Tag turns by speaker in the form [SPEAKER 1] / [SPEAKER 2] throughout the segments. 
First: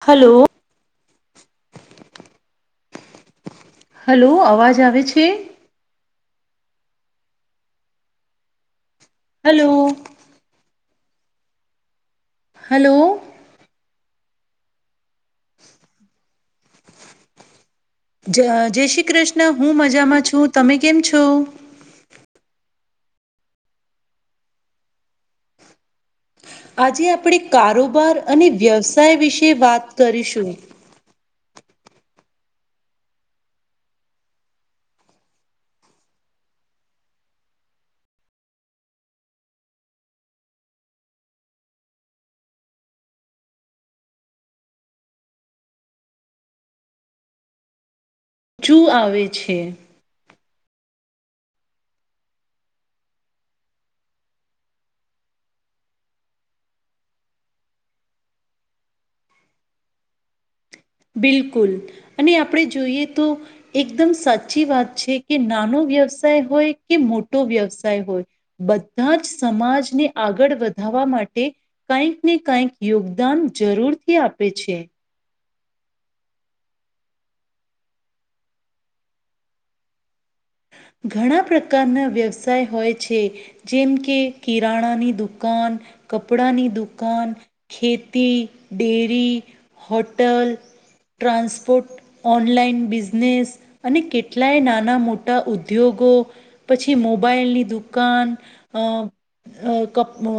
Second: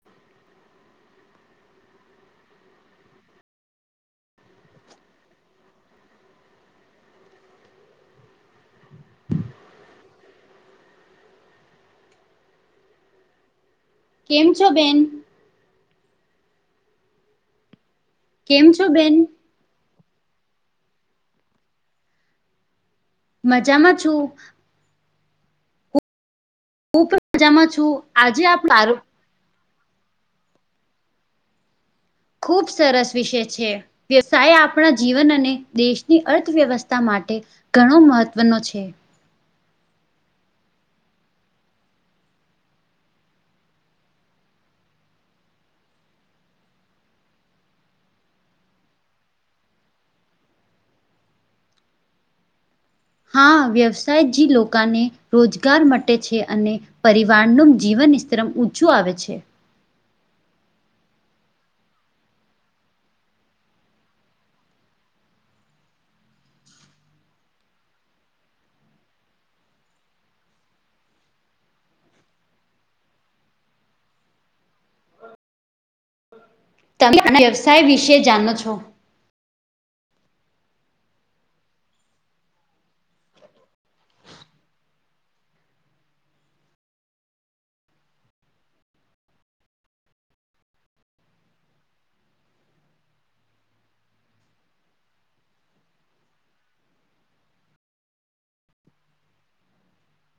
[SPEAKER 1] Hello. Hello, અવાજ આવે છે? હલો. હલો.
[SPEAKER 2] કેમ છો બેન?
[SPEAKER 1] જ
[SPEAKER 2] કેમ
[SPEAKER 1] જય
[SPEAKER 2] છો
[SPEAKER 1] શ્રી
[SPEAKER 2] બેન
[SPEAKER 1] કૃષ્ણ હું મજામાં છું તમે કેમ છો?
[SPEAKER 2] મજામાં છું.
[SPEAKER 1] આજે
[SPEAKER 2] હું
[SPEAKER 1] આપણે
[SPEAKER 2] પણ મજામાં છું
[SPEAKER 1] કારોબાર
[SPEAKER 2] આજે
[SPEAKER 1] અને
[SPEAKER 2] આપણો
[SPEAKER 1] વ્યવસાય વિશે વાત કરીશું.
[SPEAKER 2] ખૂબ સરસ વિષય છે. વ્યવસાય આપણા જીવન અને દેશની અર્થવ્યવસ્થા માટે ઘણો મહત્વનો છે.
[SPEAKER 1] શું આવે છે.
[SPEAKER 2] હા વ્યવસાયજી લોકોને રોજગાર મટે છે અને. પરિવારનું જીવન સ્તરમ ઊંચું આવે છે.
[SPEAKER 1] બિલકુલ અને આપણે જોઈએ તો. એકદમ સાચી વાત છે કે નાનો વ્યવસાય હોય કે મોટો વ્યવસાય હોય બધા જ સમાજને આગળ વધાવવા માટે કઈક ને કઈક યોગદાન જરૂરથી આપે છે.
[SPEAKER 2] તમે આ વ્યવસાય વિશે જાણો છો.
[SPEAKER 1] ઘણા પ્રકારના વ્યવસાય હોય છે. જેમ કે કિરાણાની દુકાન, કપડાની દુકાન, ખેતી, dairy, hotel, transport, online business, અને કેટલાય નાના મો ટા ઉદ્યોગો પછી મોબાઈલની દુકાન અ અ ક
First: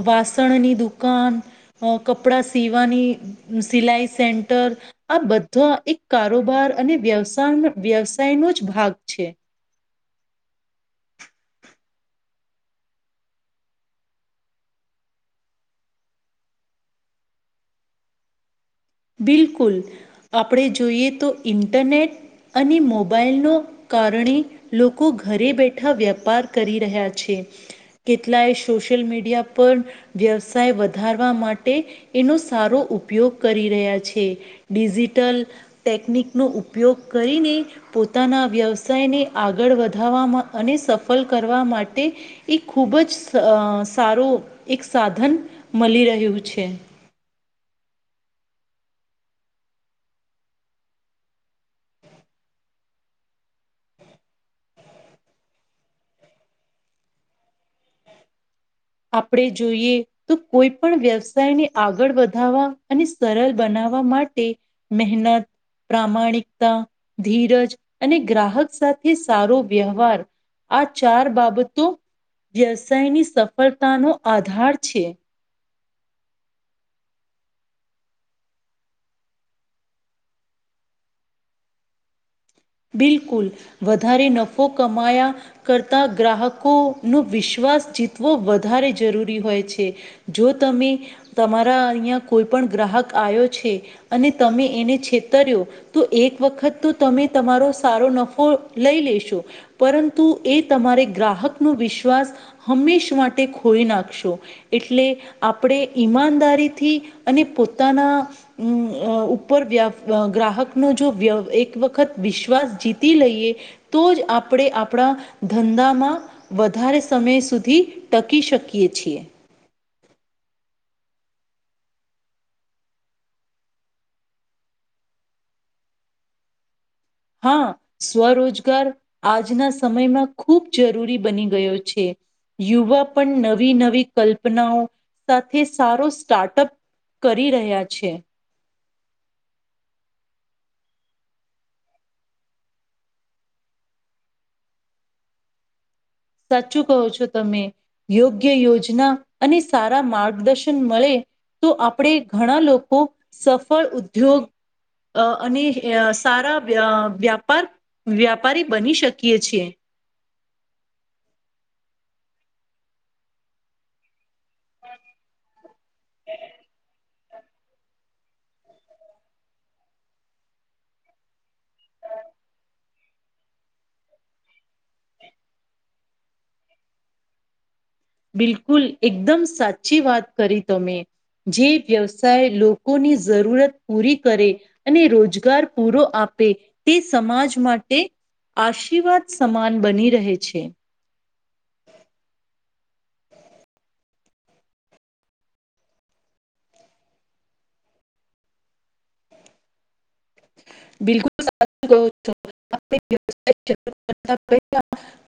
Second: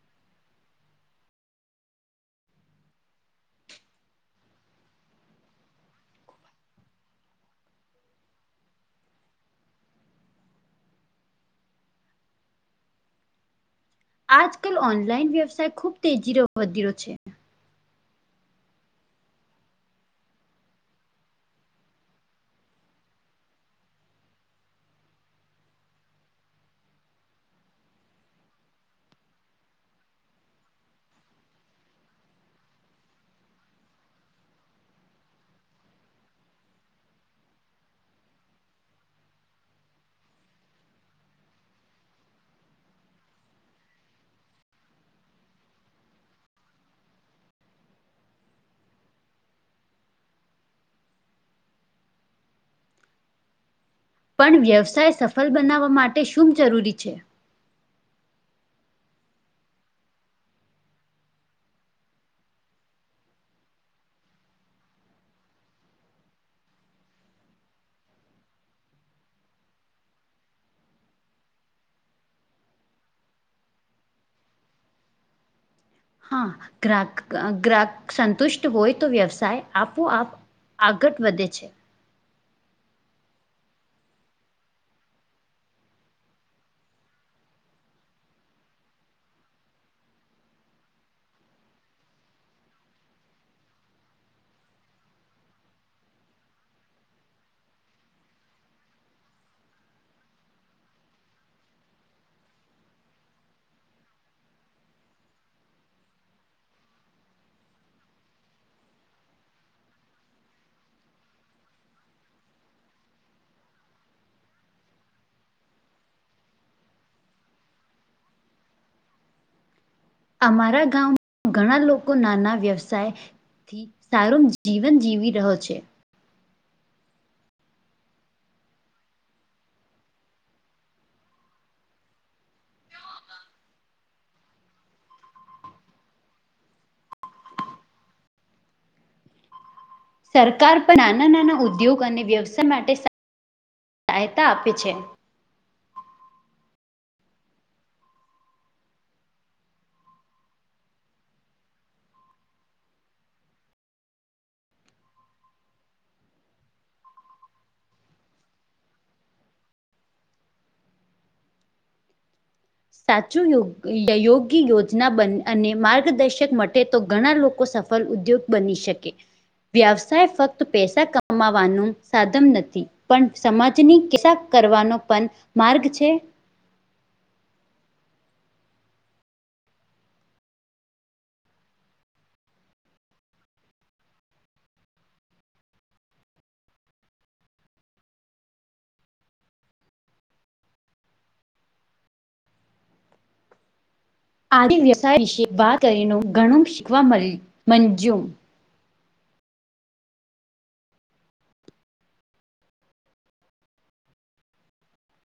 [SPEAKER 1] વાસણની દુકાન, કપડા સીવાની. સિલાઈ સેંન્ટર, આ બધા એક કારોબાર અને વ્યવસાય વ્યવસાયનો જ ભાગ છે.
[SPEAKER 2] આજકાલ ઓનલાઈન વ્યવસાય ખુબ તેજી વધીયો છે.
[SPEAKER 1] બિલકુલ આપણે જોઈએ તો ઇન્ટરનેટ અને મોબાઈલનો. કારણે લોકો ઘરે બેઠા વેપાર કરી રહ્યા છે. કેટલાય સોશિયલ મીડિયા પર. વ્યવસાય વધારવા માટે એનો સારો ઉપયોગ કરી. રહ્યા છે ડિજિટલ ટેકનિકનો ઉપયોગ કરીને. પોતાના વ્યવસાયને આગળ વધવામાં અને સફળ કરવા માટે. એ ખૂબ જ અ સારું એક સાધન મળી રહ્યું છે.
[SPEAKER 2] પણ વ્યવસાય સફળ બનાવવા માટે શું જરૂરી છે.
[SPEAKER 1] આપણે જોઈએ. તો કોઈ પણ વ્યવસાયને આગળ વધારવા અને સરળ બનાવવા માટે. મહેનત, પ્રામાણિકતા, ધીરજ, અને ગ્રાહક સાથે સારો વ્યવહાર આ ચાર બાબતો વ્યવસાયની સફળતાનો આધાર છે.
[SPEAKER 2] હા ગ્રાહક અ ગ્રાહક સંતુષ્ટ હોય તો વ્યવસાય આપો આપ આગળ વધે છે.
[SPEAKER 1] બિલકુલ વધારે નફો કમાયા કરતા ગ્રાહકો નો વિશ્વાસ જીતવો વધારે જરૂરી હોય છે. જો તમે તમારા અહીં કોઈ પણ ગ્રાહક આવ્યો છે. અને તમે એને છેતર્યો તો એક વખત તો તમે તમારો સારો નફો લઈ લેશું પરંતુ એ તમારે ગ્રાહક નો વિશ્વાસ હંમેશ માટે ખોલી નાખશો એટલે આપણે ઈમાનદારીથી અને પોતાના ઉપર ગ્રાહક નો જો એક વત. વખત વિશ્વાસ જીતી લઈએ તો જ આપણે આપણા ધંધામાં. વધારે સમય સુધી ટકી શકીએ છીએ.
[SPEAKER 2] અમારા ગામમાં ઘણા લોકો નાના વ્યવસાય. થી સારું જીવન જીવી રહ્યો છે.
[SPEAKER 1] હા સ્વરોજગાર આજના સમયમાં ખૂબ જરૂરી બની ગયો છે. યુવા પણ નવી નવી કલ્પનાઓ સાથે સારો સ્ટાર્ટઅપ. કરી રહ્યા છે.
[SPEAKER 2] સરકાર પણ નાના નાના ઉદ્યોગ અને વ્યવસાય માટે સહાયતા આપે છે.
[SPEAKER 1] સાચું કહો છો તમે યોગ્ય યોજના અને સારા માર્ગદર્શન મળે. તો આપણે ઘણા લોકો સફળ ઉદ્યોગ. અ અને સારા વ્યાપાર. વ્યાપારી બની શકીએ છીએ.
[SPEAKER 2] સાચું યોગી યોજના બ અને માર્ગદર્શક માટે તો. ઘણા લોકો સફળ ઉદ્યોગ બની શકે. વ્યવસાય ફક્ત પૈસા કમાવાનું સાધન નથી. પણ સમાજની [unintelligible] કરવાનો પણ માર્ગ છે.
[SPEAKER 1] બિલકુલ એકદમ સાચી વાત કરી તમે. જે વ્યવસાય લોકોની જરૂરત પૂરી કરે. અને રોજગાર પૂરો આપે તે સમાજ માટે. આશીર્વાદ સમાન બની રહે છે.
[SPEAKER 2] આદ વ્યવસાય વિશે વાત કરીને ઘણું શીખવા મળ્યું
[SPEAKER 1] [inaudible]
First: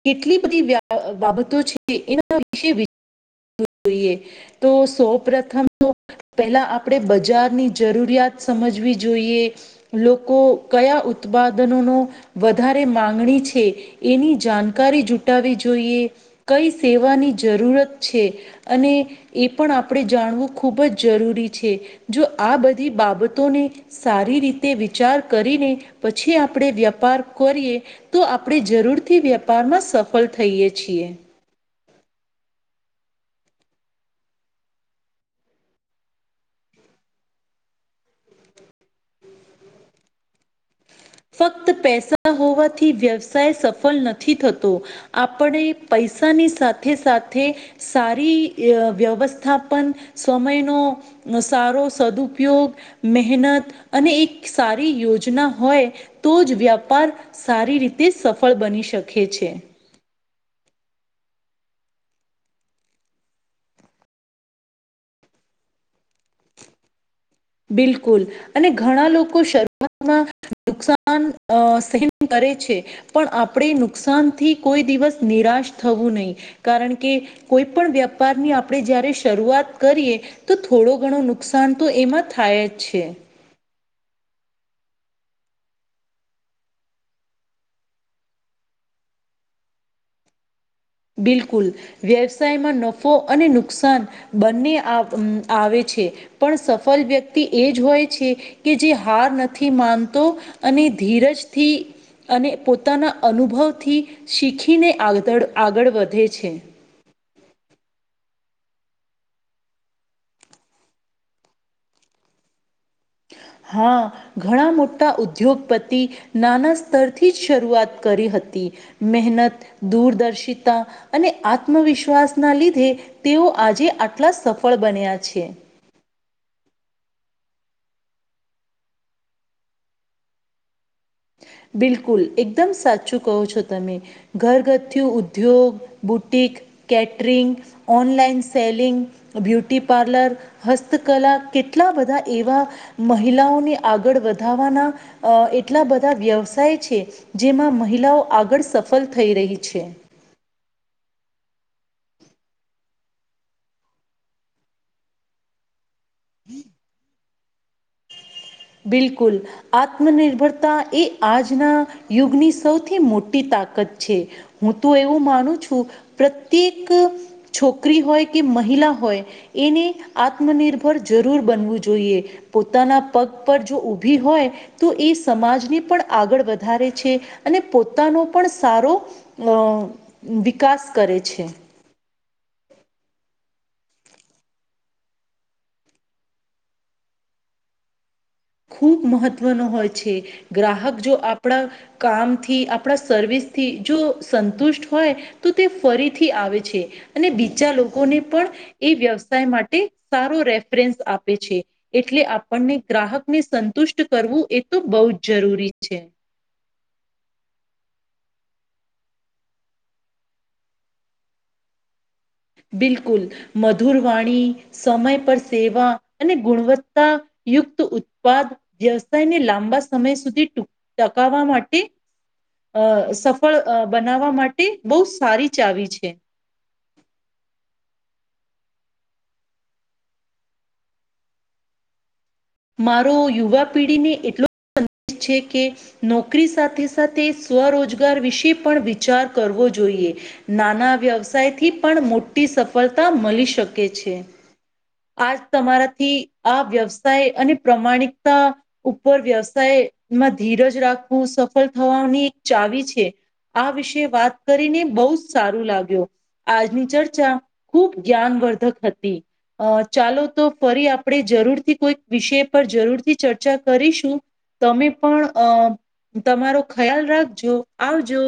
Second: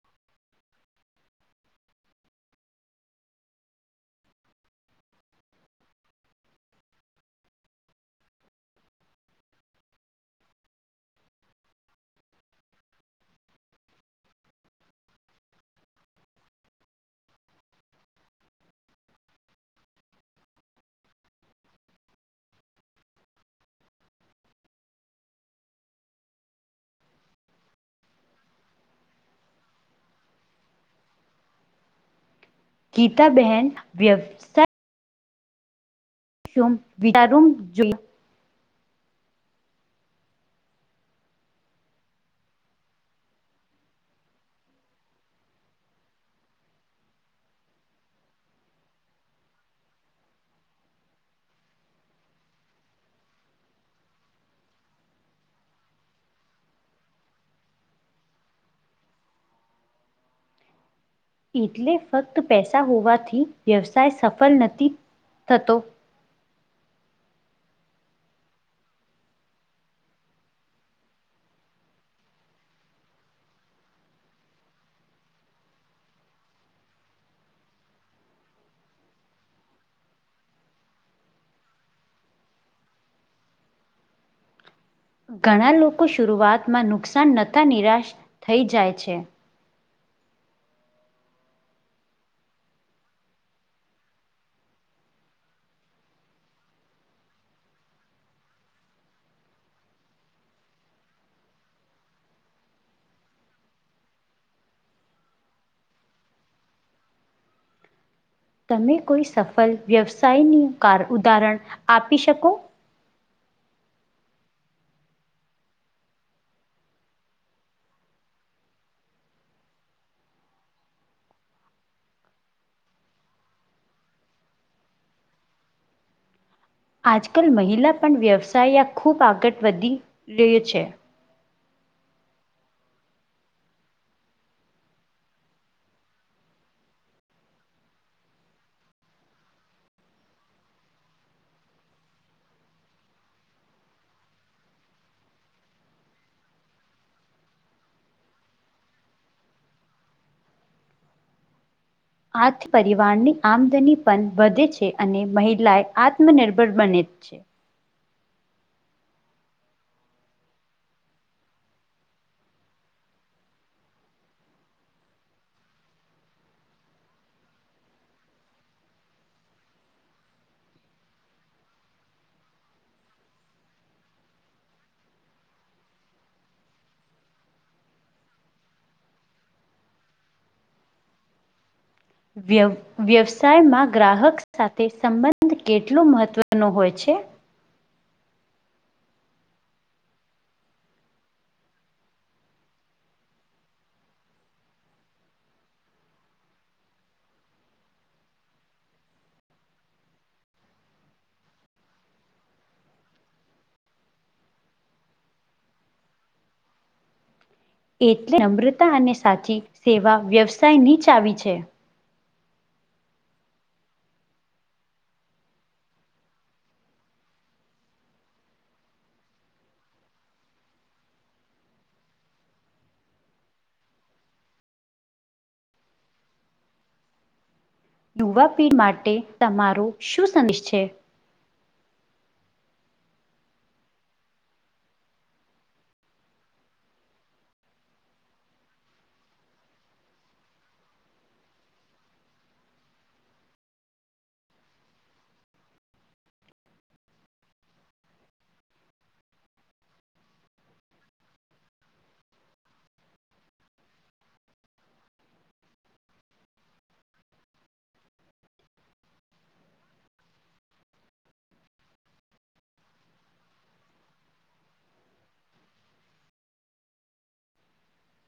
[SPEAKER 1] કેટલી બધી બાબતો છે એના વિશે [inaudible] જોઈએ. તો સૌ પ્રથમ તો. પહેલાં આપણે બજારની જરૂરિયાત સમજવી જોઈએ. લોકો કયા ઉત્પાદનોનો વધારે માગણી છે. એની જાણકારી જુટાવી જોઈએ કઈ સેવાની જરૂરત છે. અને. એ પણ આપણે જાણવું ખૂબ જ જરૂરી છે જો આ બધી બાબતોને. સારી રીતે વિચાર કરીને પછી આપણે વ્યાપાર કરીએ. તો આપણે જરૂરથી વેપારમાં સફળ થઈએ છીએ.
[SPEAKER 2] ગીતા બહેન વ્યવસાય [inaudible]
[SPEAKER 1] ફક્ત પૈસા હોવાથી વ્યવસાય સફળ નથી થતો. આપણે પૈસાની સાથે સાથે. સારી વ્યવસ્થાપન સમયનો. સારો સદઉપયોગ મહેનત અને એક સારી યોજના હોય. તો જ વ્યાપાર સારી રીતે સફળ બની શકે છે.
[SPEAKER 2] એટલે ફક્ત પૈસા હોવાથી વ્યવસાય સફળ નથી થતો.
[SPEAKER 1] બિલકુલ અને ઘણા લોકો શર. નુકસાન સહન કરે છે. પણ આપણે નુકસાન થી કોઈ દિવસ નિરાશ થવું નહી કારણ કે. કોઈ પણ વ્યાપારની આપણેે જયારે શરૂઆત કરીએ તો થોડો ઘણો નુકસાન તો એમાં. થાય છે.
[SPEAKER 2] ઘણા લોકો શરૂઆતમાં નુકસાન નથા નિરાશ થઈ જાય છે.
[SPEAKER 1] બિલકુલ. વ્યવસાયમાં નફો અને નુકસાન બંને આવે છે. પણ સફલ વ્યક્તિ એ જ હોય છે કે જે હાર નથી માનતો અને ધીરજથી અને પોતાના અનુભવથી શીખીને આગળ વધે છે.
[SPEAKER 2] તમે કોઈ સફળ વ્યવસાયની કાર ઉદાહરણ આપી શકો?
[SPEAKER 1] હા. ઘણા મોટા ઉદ્યોગપતિ નાના સ્તરથી જ શરૂઆત કરી હતી. મહેનત દૂરદર્શિતા અને આત્મવિશ્વાસ ના લીધે તેઓ આજે આટલા સફળ બન્યા છે.
[SPEAKER 2] આજકાલ મહિલા પણ વ્યવસાય આ ખૂબ આગળ વધી રહી છે.
[SPEAKER 1] બિલકુલ એકદમ સાચું કહો છો તમે ઘરગથ્થુ ઉદ્યોગ, boutique, catering online selling, beauty parlour હસ્તકલા કેટલા બધા એવા મહિલાઓને આગળ વધાવાના અ એટલા બધા વ્યવસાય છે જેમાં મહિલાઓ આગળ સફળ થઈ રહી છે.
[SPEAKER 2] આથ પરિવારની આમદની પણ વધે છે અને મહિલાએ આત્મનિર્ભર બને જ છે.
[SPEAKER 1] બિલકુલ. આત્મનિર્ભરતા એ આજના યુગની સૌથી મોટી તાકાત છે. હું તો એવું માનું છું પ્રત્યેક છોકરી હોય કે મહિલા હોય એને આત્મનિર્ભર જરૂર બનવું જોઈએ પોતાના પગ પર જો ઊભી હોય તો એ સમાજને પણ આગળ વધારે છે અને પોતાનો પણ સારો વિકાસ કરે છે.
[SPEAKER 2] વ્યવ વ્યવસાયમાં ગ્રાહક સાથે સંબંધ કેટલો મહત્ત્વનો હોય છે?
[SPEAKER 1] ખૂબ મહત્વનો હોય છે. ગ્રાહક જો આપણા કામથી આપણા સર્વિસથી જો સંતુષ્ટ હોય તો તે ફરીથી આવે છે અને બીજા લોકોને પણ એ વ્યવસાય માટે સારો રેફરન્સ આપે છે એટલે આપણને ગ્રાહક ને સંતુષ્ટ કરવું એ તો બહુ જ જરૂરી છે.
[SPEAKER 2] એટલે નમ્રતા અને સાચી સેવા વ્યવસાય ની ચાવી છે.
[SPEAKER 1] બિલકુલ મધુરવાણી સમય પર સેવા અને ગુણવત્તા યુક્ત ઉત્પાદ વ્યવસાયને લાંબા સમય સુધી ટુક ટકાવવા માટે. અ સફળ અ બનાવવા માટે બહુ સારી ચાવી છે.
[SPEAKER 2] યુવા પીઢ માટે તમારો શું સંદેશ છે?
[SPEAKER 1] મારો યુવા પીઢી ને એટલો છે કે નોકરી સાથે સાથે સ્વરોજગાર વિશે પણ વિચાર કરવો જોઈએ. નાના વ્યવસાય થી પણ મોટી સફળતા મળી શકે છે. આજ તમારાથી આ વ્યવસાય અને પ્રમાણિકતા ઉપર વ્યવસાયમાં ધીરજ રાખવું સફળ થવાની ચાવી છે. આ વિષે વાત કરીને બહુ જ સારું લાગ્યો આજની ચર્ચા ખૂબ જ્ઞાનવર્ધક હતી. અ ચાલો તો ફરી આપણે જરૂરથી કોઈક વિષય પર જરૂરથી ચર્ચા કરીશું. તમે પણ અ તમારો ખ્યાલ રાખજો આવજો.